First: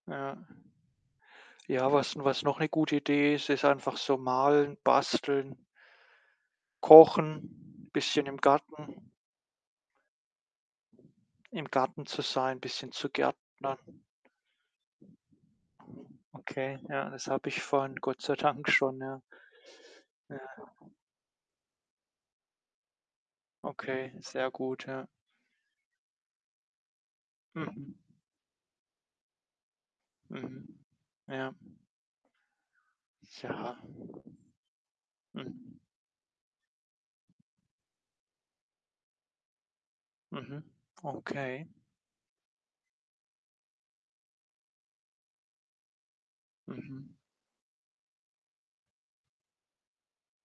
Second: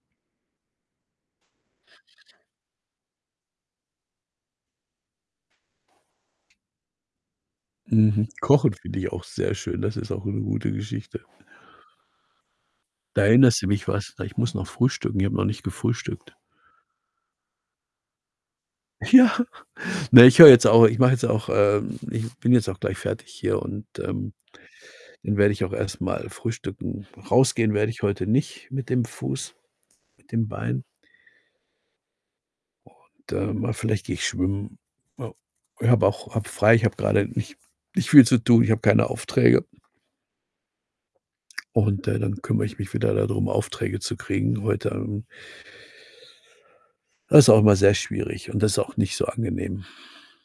Ja. Ja, was was noch 'ne gute Idee ist, ist einfach so malen, basteln kochen, bisschen Mhm. im Kochen finde Garten ich auch sehr schön. Das ist auch 'ne gute Geschichte. im Garten zu sein, 'n bisschen zu Da erinnerst du gärtnern. mich was, ich muss noch frühstücken. Ich habe noch nicht gefrühstückt. Okay, ja, das habe ich vorhin Gott sei Dank schon, ja. Ja, na, ich höre Ja. jetzt au ich mache jetzt auch, ähm ich bin jetzt auch gleich fertig hier und, Okay, ähm, sehr gut, ja. dann werde ich auch erst mal frühstücken. Rausgehen werde Hm. ich heute nicht mit dem Fuß, mit dem Mhm, Bein. ja. Und, ähm, ah, Ja. vielleicht gehe ich schwimmen. Ja, Mhm. ich habe auch habe frei, ich habe grade nicht nicht viel zu tun, ich habe keine Aufträge. Mhm, okay. Und, äh, dann kümmere ich mich wieder da drum, Aufträge zu kriegen heute, ähm Mhm. Das ist auch immer sehr schwierig und das ist auch nicht so angenehm.